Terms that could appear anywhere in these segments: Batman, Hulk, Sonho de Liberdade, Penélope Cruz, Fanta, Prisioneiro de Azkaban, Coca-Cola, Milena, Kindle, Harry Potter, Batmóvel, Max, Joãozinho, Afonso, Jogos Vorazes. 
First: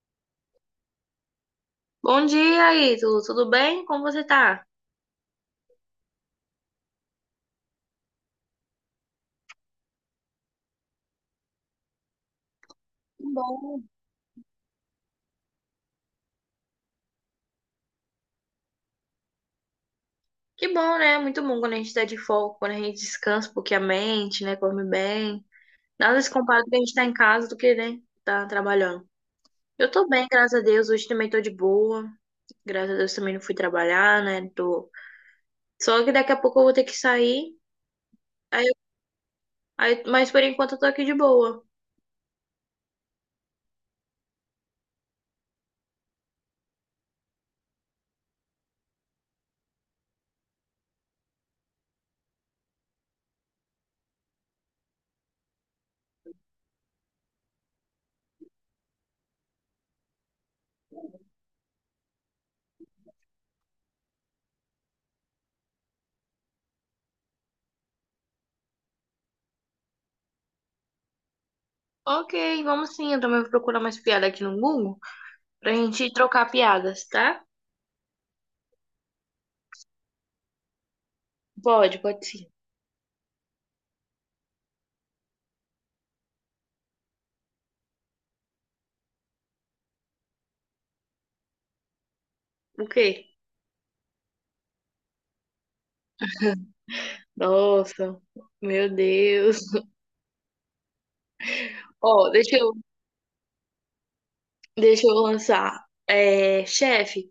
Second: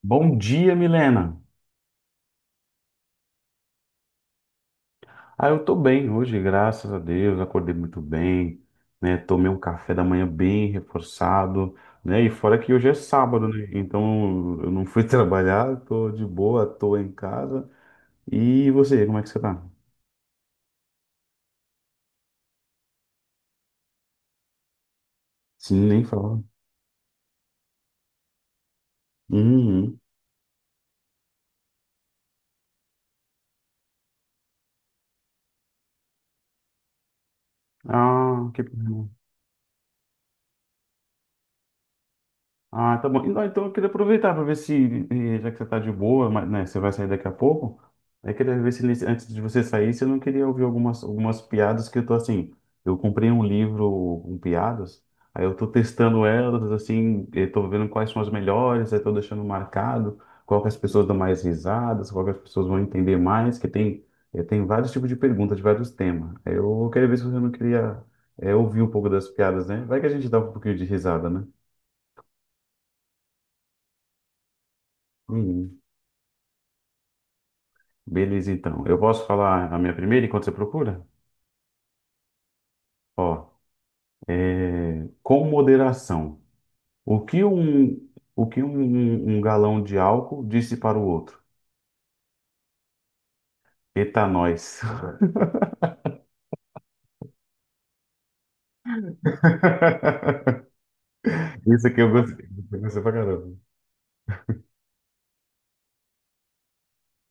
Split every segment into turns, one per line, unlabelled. Bom dia, Milena.
Bom dia, Ítalo. Tudo bem? Como você tá?
Ah, eu tô bem hoje, graças a Deus. Acordei muito bem, né? Tomei um café da manhã bem reforçado, né? E fora que hoje é sábado, né?
Bom.
Então eu não fui trabalhar, tô de boa, tô em casa. E você, como é que você tá?
Que bom, né? Muito bom quando a gente tá de folga, quando a gente descansa um pouquinho a mente, né? Come bem.
Sim, nem
Nada se
fala.
compara com a gente tá em casa do que, né? Tá trabalhando. Eu
Uhum.
tô bem, graças a Deus. Hoje também tô de boa. Graças a Deus também não fui trabalhar, né? Tô... Só que daqui a pouco eu vou ter que sair.
Ah, que
Aí,
pena.
mas por enquanto eu tô aqui de boa.
Ah, tá bom. Então eu queria aproveitar para ver se, já que você tá de boa, mas, né, você vai sair daqui a pouco, eu queria ver se antes de você sair, você não queria ouvir algumas piadas que eu tô assim. Eu comprei um livro com piadas, aí eu tô testando elas, assim, eu tô vendo quais são as melhores, aí tô deixando marcado qual que as pessoas dão mais risadas, qual que as pessoas vão entender mais, que tem, tem vários tipos de perguntas, de vários temas. Aí eu queria ver se você não queria, ouvir um pouco das piadas, né? Vai que a gente dá um pouquinho de risada, né?
Ok, vamos sim. Eu também vou procurar mais piada aqui no Google pra
Uhum.
gente trocar piadas, tá?
Beleza, então. Eu posso falar a minha primeira enquanto você procura?
Pode, pode sim.
Ó, é, com moderação. O que um, o que um galão de álcool disse para o outro?
O quê?
Eita, nós.
Nossa, meu Deus.
Isso aqui eu
Ó,
gostei. Eu gostei pra caramba.
deixa eu lançar. É, chefe,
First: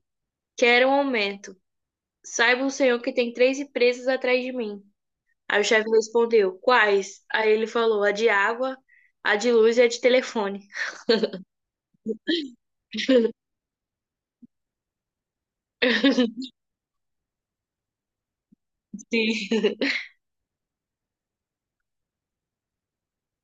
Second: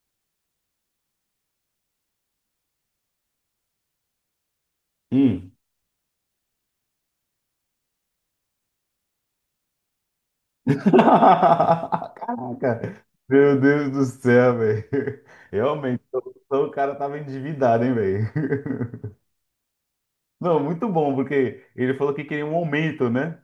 quero um aumento. Saiba o senhor que tem três empresas atrás de mim.
Hum.
Aí o chefe respondeu, quais? Aí ele falou, a de água, a de luz e a de telefone.
Caraca. Meu Deus do céu, velho. Realmente, o cara tava endividado, hein, velho.
Sim.
Não, muito bom, porque ele falou que queria um aumento, né?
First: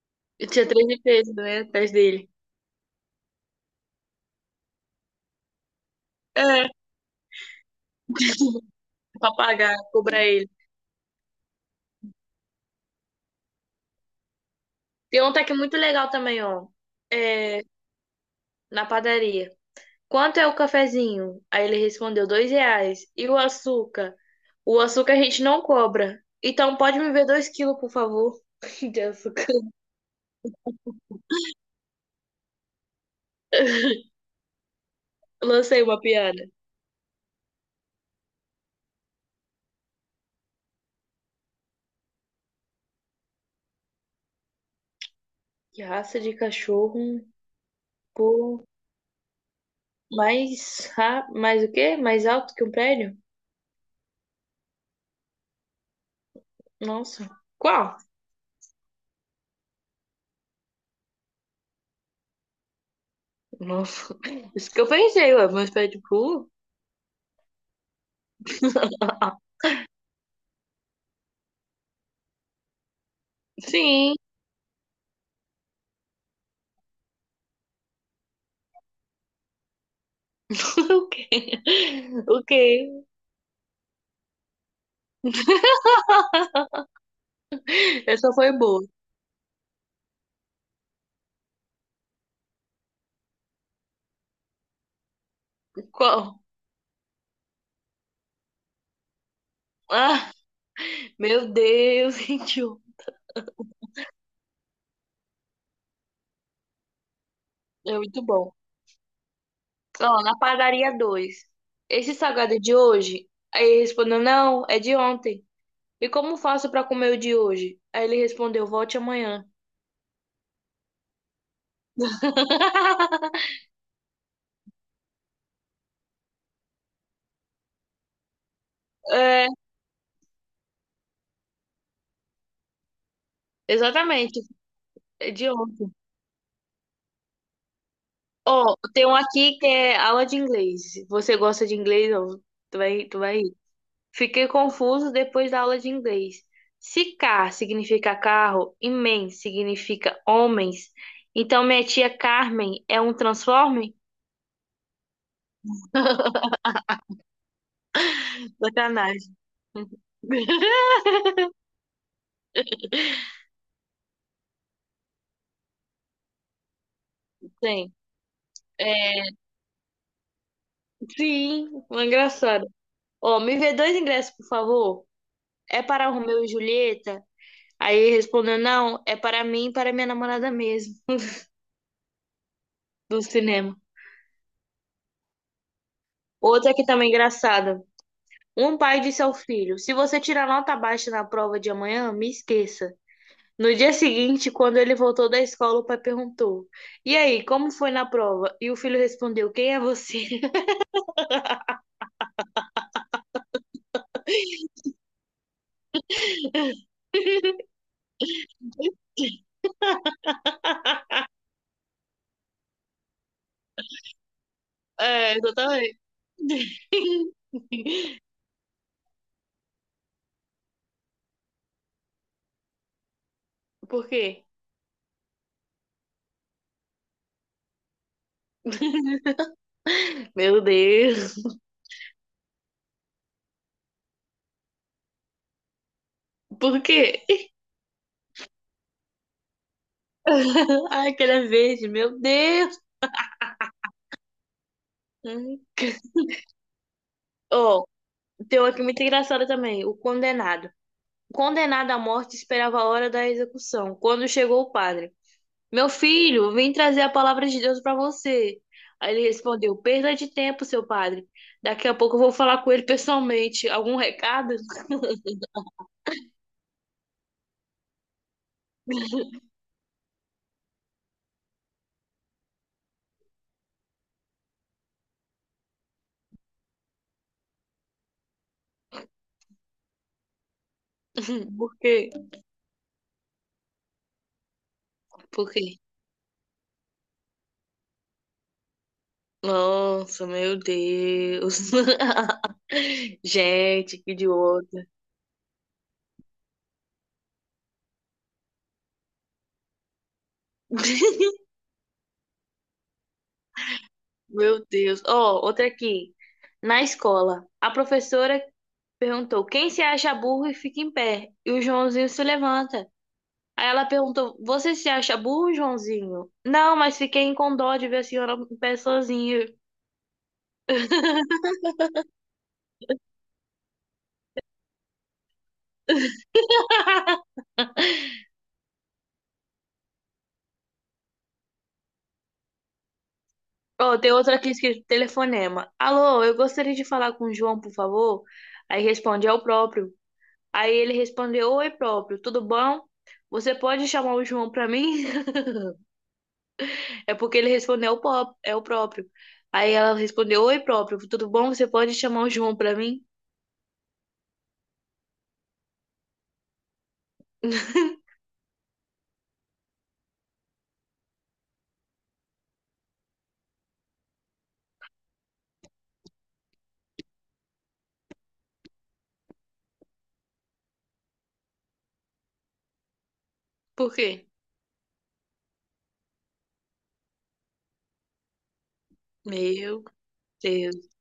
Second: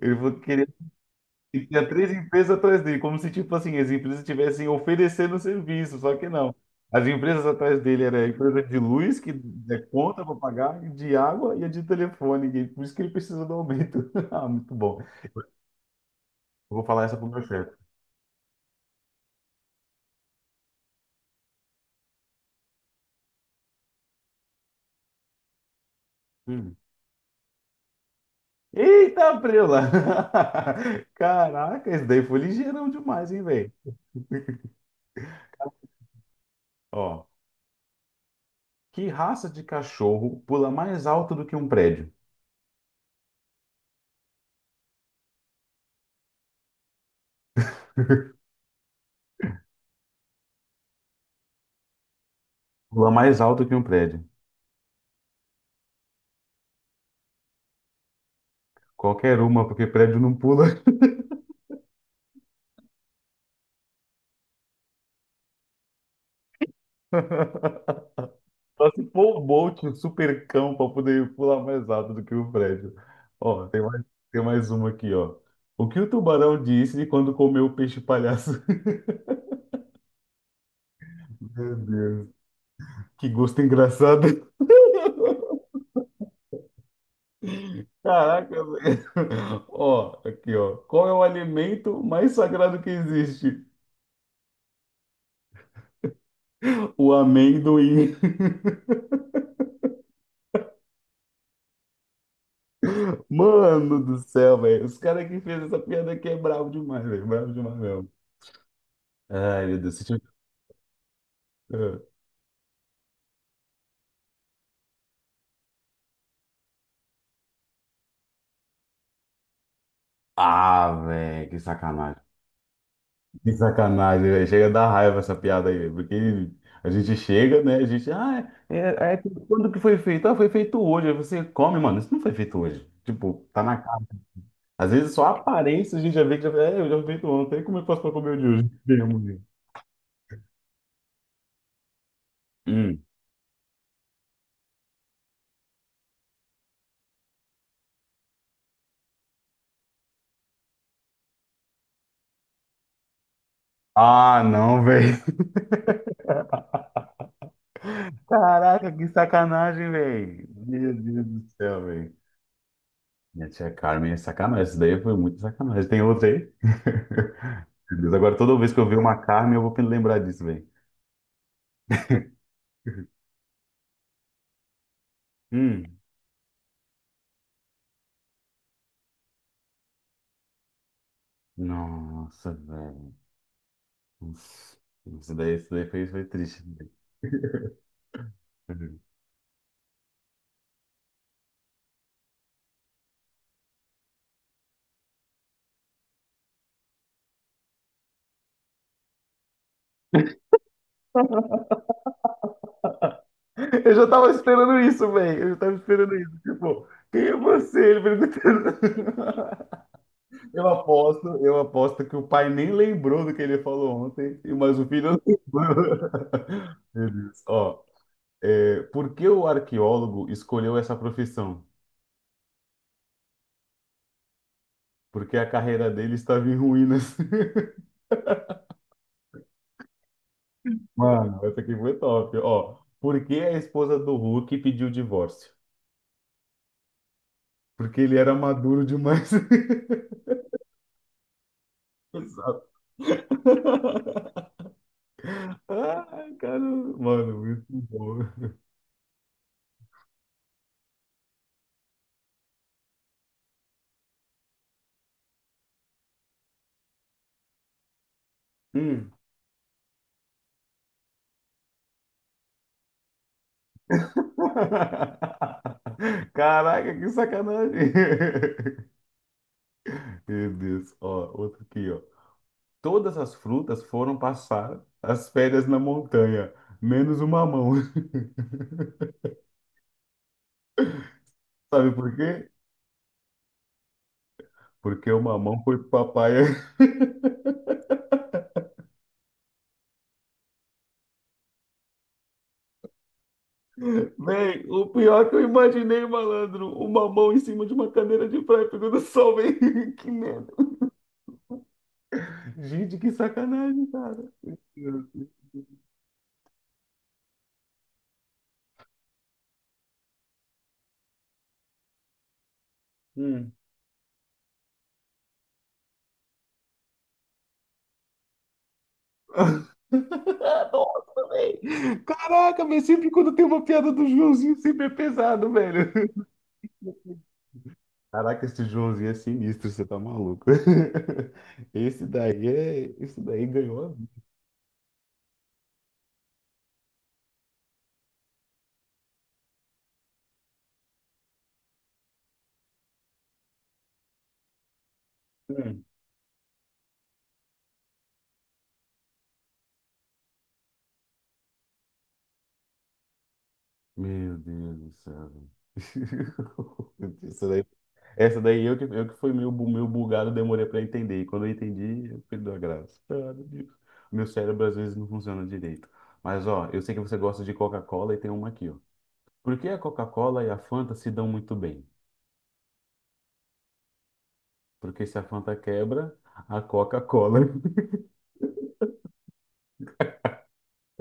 Ele falou
Eu
que
tinha três empresas, né,
e tinha
atrás
três
dele.
empresas atrás dele, como se, tipo assim, as empresas estivessem oferecendo serviço, só que não.
É,
As empresas atrás dele era a empresa de luz, que
pra pagar,
é
cobrar
conta para
ele.
pagar, e de água e a de telefone, e por isso que ele precisa do aumento. Ah, muito bom.
Tem um que é muito legal também, ó.
Eu vou falar essa pro meu
É,
chefe.
na padaria. Quanto é o cafezinho? Aí ele respondeu, R$ 2. E o açúcar? O açúcar a gente não cobra.
Hum.
Então pode me ver 2 quilos, por favor, de
Eita,
açúcar.
Prela! Caraca, esse daí foi ligeirão demais, hein, velho?
Lancei uma piada.
Ó, que raça de cachorro pula mais alto do que um prédio?
Que raça de cachorro pô, mais o quê? Mais alto que um
Pula
prédio?
mais alto que um prédio.
Nossa. Qual?
Qualquer uma, porque prédio não pula.
Nossa. Isso que eu pensei, ué. Meus pés de pulo?
Só se
Ah,
for o Bolt, um super cão, para poder pular mais alto do que o Fred. Ó,
sim.
tem mais uma aqui, ó. O que o tubarão disse de quando comeu o peixe palhaço?
Ok.
Meu Deus,
Ok.
que gosto engraçado.
Essa foi
Caraca,
boa.
velho. Ó, aqui, ó. Qual é o alimento mais sagrado que existe?
Qual?
O amendoim.
Ah, meu Deus, gente.
Mano do céu, velho. Os caras que fez essa piada aqui é bravo demais, velho. Bravo demais
É
mesmo.
muito bom.
Ai, meu Deus. Você
Ó, na padaria 2. Esse salgado é de hoje? Aí ele respondeu, não, é de ontem. E como faço pra comer o de hoje? Aí ele respondeu, volte amanhã.
Ah, ah, velho, que sacanagem. Que sacanagem, velho. Chega a dar raiva essa piada aí, velho, porque a gente chega, né? A gente, ah, é, é- é,
É,
quando que foi feito? Ah, foi feito hoje. Aí você come, mano, isso não foi feito hoje. Tipo, tá na cara.
exatamente,
Às vezes só a
é de ontem.
aparência a gente já vê que já, é, eu já fui feito ontem, como eu faço pra comer o de
Ó,
hoje?
tem um
Mesmo, velho.
aqui que é aula de inglês. Você gosta de inglês? Ó,
Hum.
tu vai rir. Fiquei confuso depois da aula de inglês. Se car significa carro e men significa homens, então minha tia Carmen é um transforme?
Ah, não, velho. Caraca, que
Sacanagem.
sacanagem, velho. Meu Deus do céu, velho. Minha tia Carmen é sacanagem. Isso daí foi muito sacanagem. Tem outra aí?
Sim.
Meu Deus, agora toda vez que eu ver
É,
uma Carmen, eu vou lembrar disso,
sim, uma engraçada. Ó, me vê dois ingressos, por favor. É
velho.
para Romeu e Julieta? Aí ele respondeu, não, é para mim e para minha namorada mesmo,
Nossa, velho.
do cinema.
Nossa. Isso daí foi, triste.
Outra que também é engraçada. Um
Uhum.
pai disse ao filho, se você tirar nota baixa na prova de amanhã, me esqueça. No dia seguinte, quando ele voltou da escola, o pai perguntou, e aí, como foi na prova? E o filho respondeu, quem é você?
Eu já tava esperando isso, velho. Eu já tava esperando isso. Tipo, quem é você? Ele perguntando. Eu aposto que o pai nem lembrou do que ele falou ontem, mas o filho
É, exatamente.
lembrou. Meu Deus. Ó, por que o arqueólogo escolheu essa profissão?
Por quê?
Porque a carreira dele estava em ruínas.
Meu Deus.
Mano, essa aqui foi top. Ó, por que a esposa do Hulk pediu divórcio?
Por quê?
Porque ele era maduro demais.
Ai, que ele é verde, meu
Exato.
Deus. Uhum.
Ai, cara, mano, muito
Ó,
bom.
tem uma aqui muito engraçada também, o condenado. O condenado à morte esperava a hora da execução, quando chegou o padre. Meu filho, vim trazer a palavra de Deus para você.
Hum.
Aí ele respondeu, perda de tempo, seu padre. Daqui a pouco eu vou falar com ele pessoalmente. Algum recado?
Caraca, que sacanagem. Meu Deus, ó, outro aqui, ó. Todas as frutas foram passar as férias na montanha, menos o mamão.
Por
Sabe
quê?
por quê? Porque o
Por
mamão
quê?
foi pro papai.
Nossa, meu Deus. Gente, que
Véi, o
idiota.
pior que eu imaginei, malandro, o mamão em cima de uma cadeira de praia pegando sol, véi. Que merda. Gente, que sacanagem, cara.
Meu Deus.
Hum.
Ó, outra aqui. Na escola, a professora perguntou: quem se acha burro e fica em pé? E o Joãozinho se levanta. Aí ela perguntou: você se acha burro, Joãozinho? Não, mas fiquei com dó de ver a senhora em pé sozinha.
Nossa, velho. Caraca, mas sempre quando tem uma piada do Joãozinho, sempre é pesado, velho. Caraca, esse Joãozinho é sinistro, você tá maluco. Esse daí é. Esse daí ganhou a
Ó,
vida.
tem outra aqui escrito telefonema. Alô, eu gostaria de falar com o João, por favor. Aí responde, é o próprio. Aí ele respondeu, oi, próprio, tudo bom? Você pode chamar o João pra mim?
Né?
É porque ele respondeu, é o próprio. Aí ela respondeu, oi, próprio, tudo bom? Você pode chamar o João pra mim?
Meu Deus do céu. Isso daí- Essa daí eu que fui meio, meio bugado, demorei pra entender. E quando eu entendi, eu perdi a graça. Ah, meu Deus. Meu cérebro às vezes não funciona direito. Mas ó, eu sei que você gosta de Coca-Cola e tem uma aqui, ó. Por que a Coca-Cola e a Fanta se dão muito bem?
Por quê?
Porque se a Fanta quebra, a Coca-Cola.
Meu Deus.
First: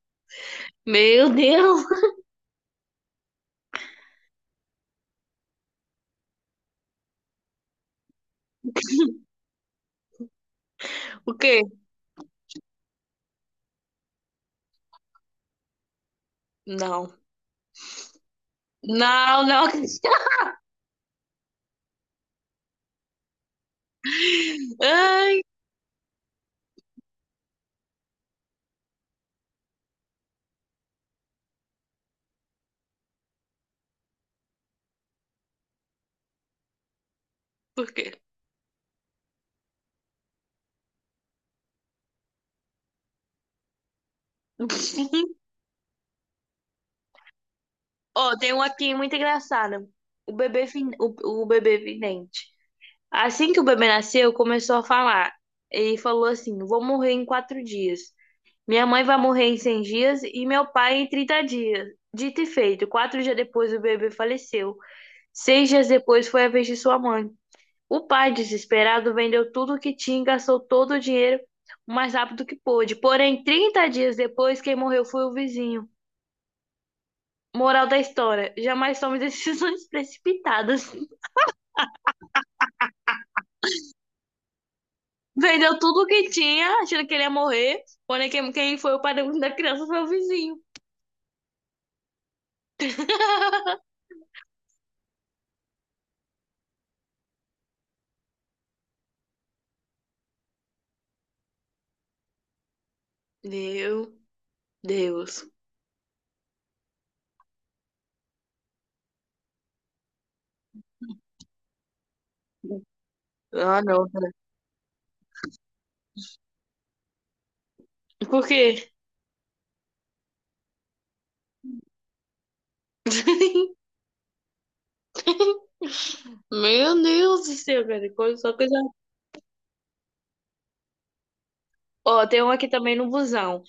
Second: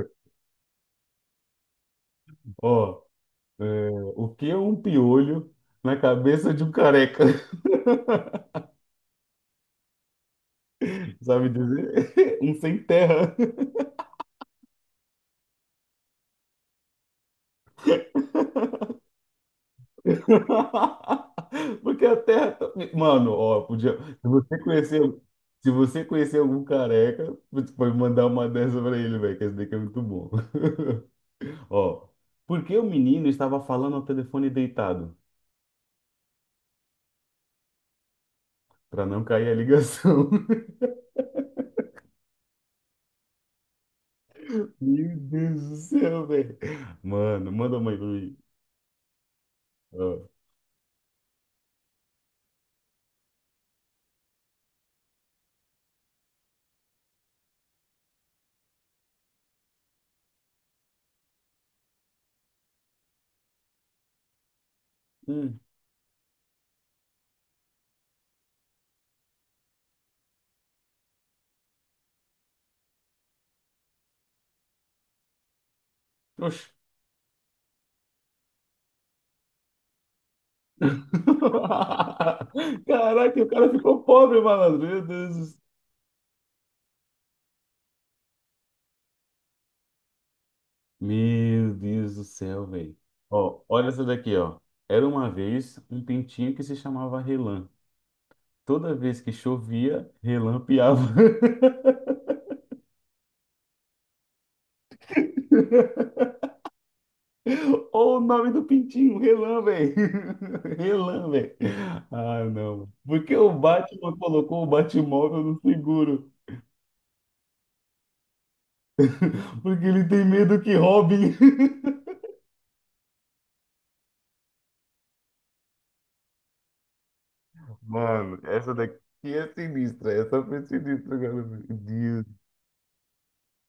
Meu Deus!
Ó, é, o que é um piolho na cabeça de um careca?
O
Sabe
quê?
dizer? Um sem terra.
Não. Não, não.
Porque a terra. Mano, ó, podia. Se você conhecer,
Ai,
se você conhecer algum careca, putz, pode mandar uma dessa pra ele, velho, que esse daqui é muito bom. Ó, por que o menino estava falando ao telefone deitado?
por quê?
Pra não cair a ligação. Meu Deus do céu, velho. Mano, manda uma aí pra mim.
Ó, tem um aqui muito engraçado.
Ó.
O bebê vidente. Assim que o bebê nasceu, começou a falar. E falou assim: vou morrer em 4 dias. Minha mãe vai morrer em 100 dias e meu pai em 30 dias. Dito e feito, 4 dias depois o bebê faleceu.
Hum.
6 dias depois foi a vez de sua mãe. O pai, desesperado, vendeu tudo o que tinha e gastou todo o dinheiro o mais rápido que pôde. Porém, 30 dias depois, quem morreu foi o vizinho.
Oxe.
Moral da história: jamais tome decisões precipitadas.
Caraca, o cara ficou pobre, malandro. Meu Deus do céu.
Vendeu tudo o que tinha, achando que ele ia morrer. Porém, quem foi o pai da criança foi o vizinho.
Meu Deus do céu, velho. Ó, olha essa daqui, ó. Era uma vez um pintinho que se chamava Relan. Toda vez que chovia, Relan piava.
Meu Deus.
Olha o nome do pintinho, Relan, velho. Relan, velho. Ah, não. Por que o
Ah, não.
Batman colocou o Batmóvel no seguro?
Por quê?
Porque ele tem medo que roubem.
Meu Deus do céu, cara.
Mano,
Só
essa
coisa.
daqui é sinistra. Essa foi sinistra, cara. Meu Deus.
Ó, tem um aqui também no busão.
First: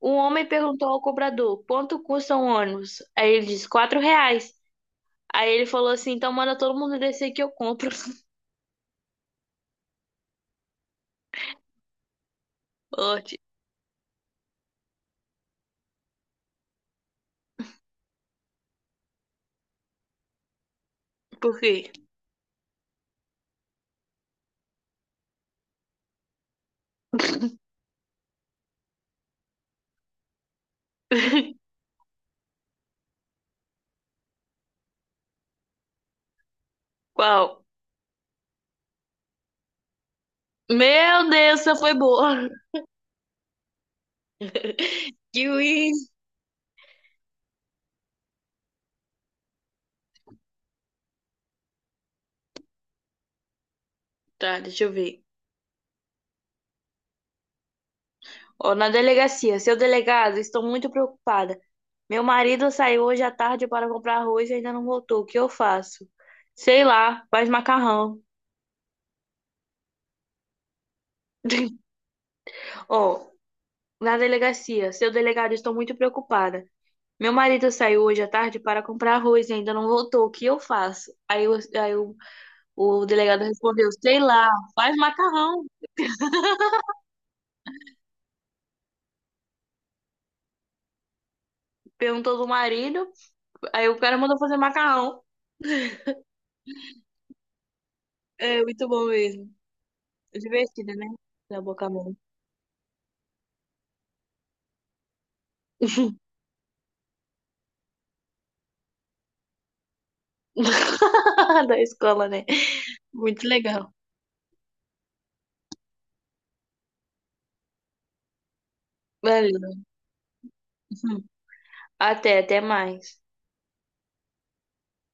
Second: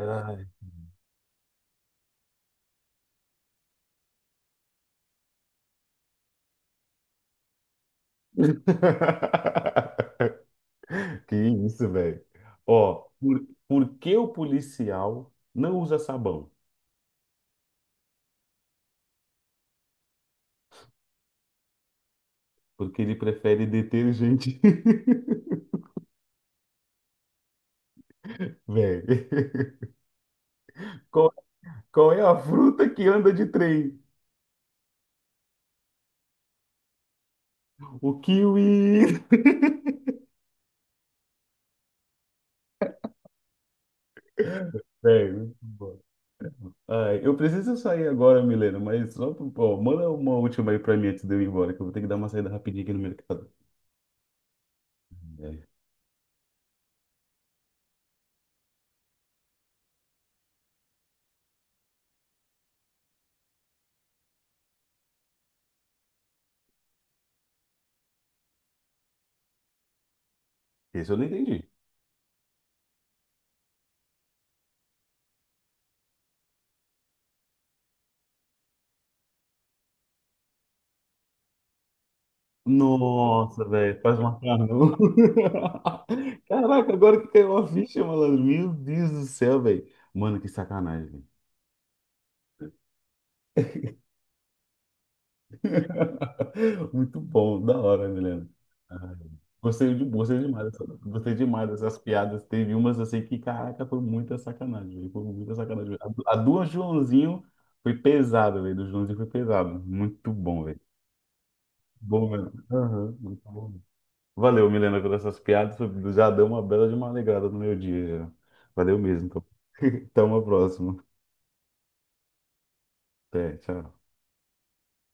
Um homem perguntou ao cobrador: quanto custa um ônibus? Aí ele disse: R$ 4. Aí ele falou assim: então manda todo mundo descer que eu compro.
Que isso, velho. Ó,
Ótimo.
por que o policial não usa sabão?
Por quê?
Porque ele prefere detergente. Velho, qual, qual é a fruta que anda de trem?
Qual?
O kiwi.
Meu Deus, essa foi boa.
Velho,
Kiwi.
ai, eu preciso sair agora, Milena, mas só, ó, manda uma última aí pra mim antes de eu ir embora, que eu vou ter que dar uma saída rapidinha aqui no mercado.
Tá, deixa eu ver.
É.
Ó, na delegacia, seu delegado, estou muito preocupada. Meu marido saiu hoje à tarde para comprar arroz e ainda não voltou. O que eu faço? Sei lá, faz macarrão.
Esse eu não entendi.
Ó, na delegacia, seu delegado, estou muito preocupada. Meu marido saiu hoje à tarde para comprar arroz e ainda não voltou. O que eu faço? Aí o delegado
Nossa,
respondeu:
velho, faz
sei lá, faz
macarrão.
macarrão.
Caraca, agora que caiu uma ficha, malandro. Meu Deus do céu, velho. Mano, que sacanagem.
Perguntou do marido. Aí o cara mandou fazer macarrão.
Muito bom, da hora, Milena.
É muito bom
Ai,
mesmo.
Gostei, de, gostei demais, dessa-
Divertido, né?
gostei
Da
demais
boca a
dessas
mão.
piadas. Teve umas assim que, caraca, foi muita sacanagem, velho. Foi muita sacanagem. A do Joãozinho foi pesada, velho. Do Joãozinho foi pesado. Muito bom, velho.
Da
Bom,
escola, né?
mesmo. Aham, muito
Muito
bom.
legal.
Valeu, Milena, por essas piadas. Já deu uma bela de uma alegrada no meu dia. Valeu mesmo. Então,
Valeu.
até uma próxima.
Até, até mais.
Até, tchau.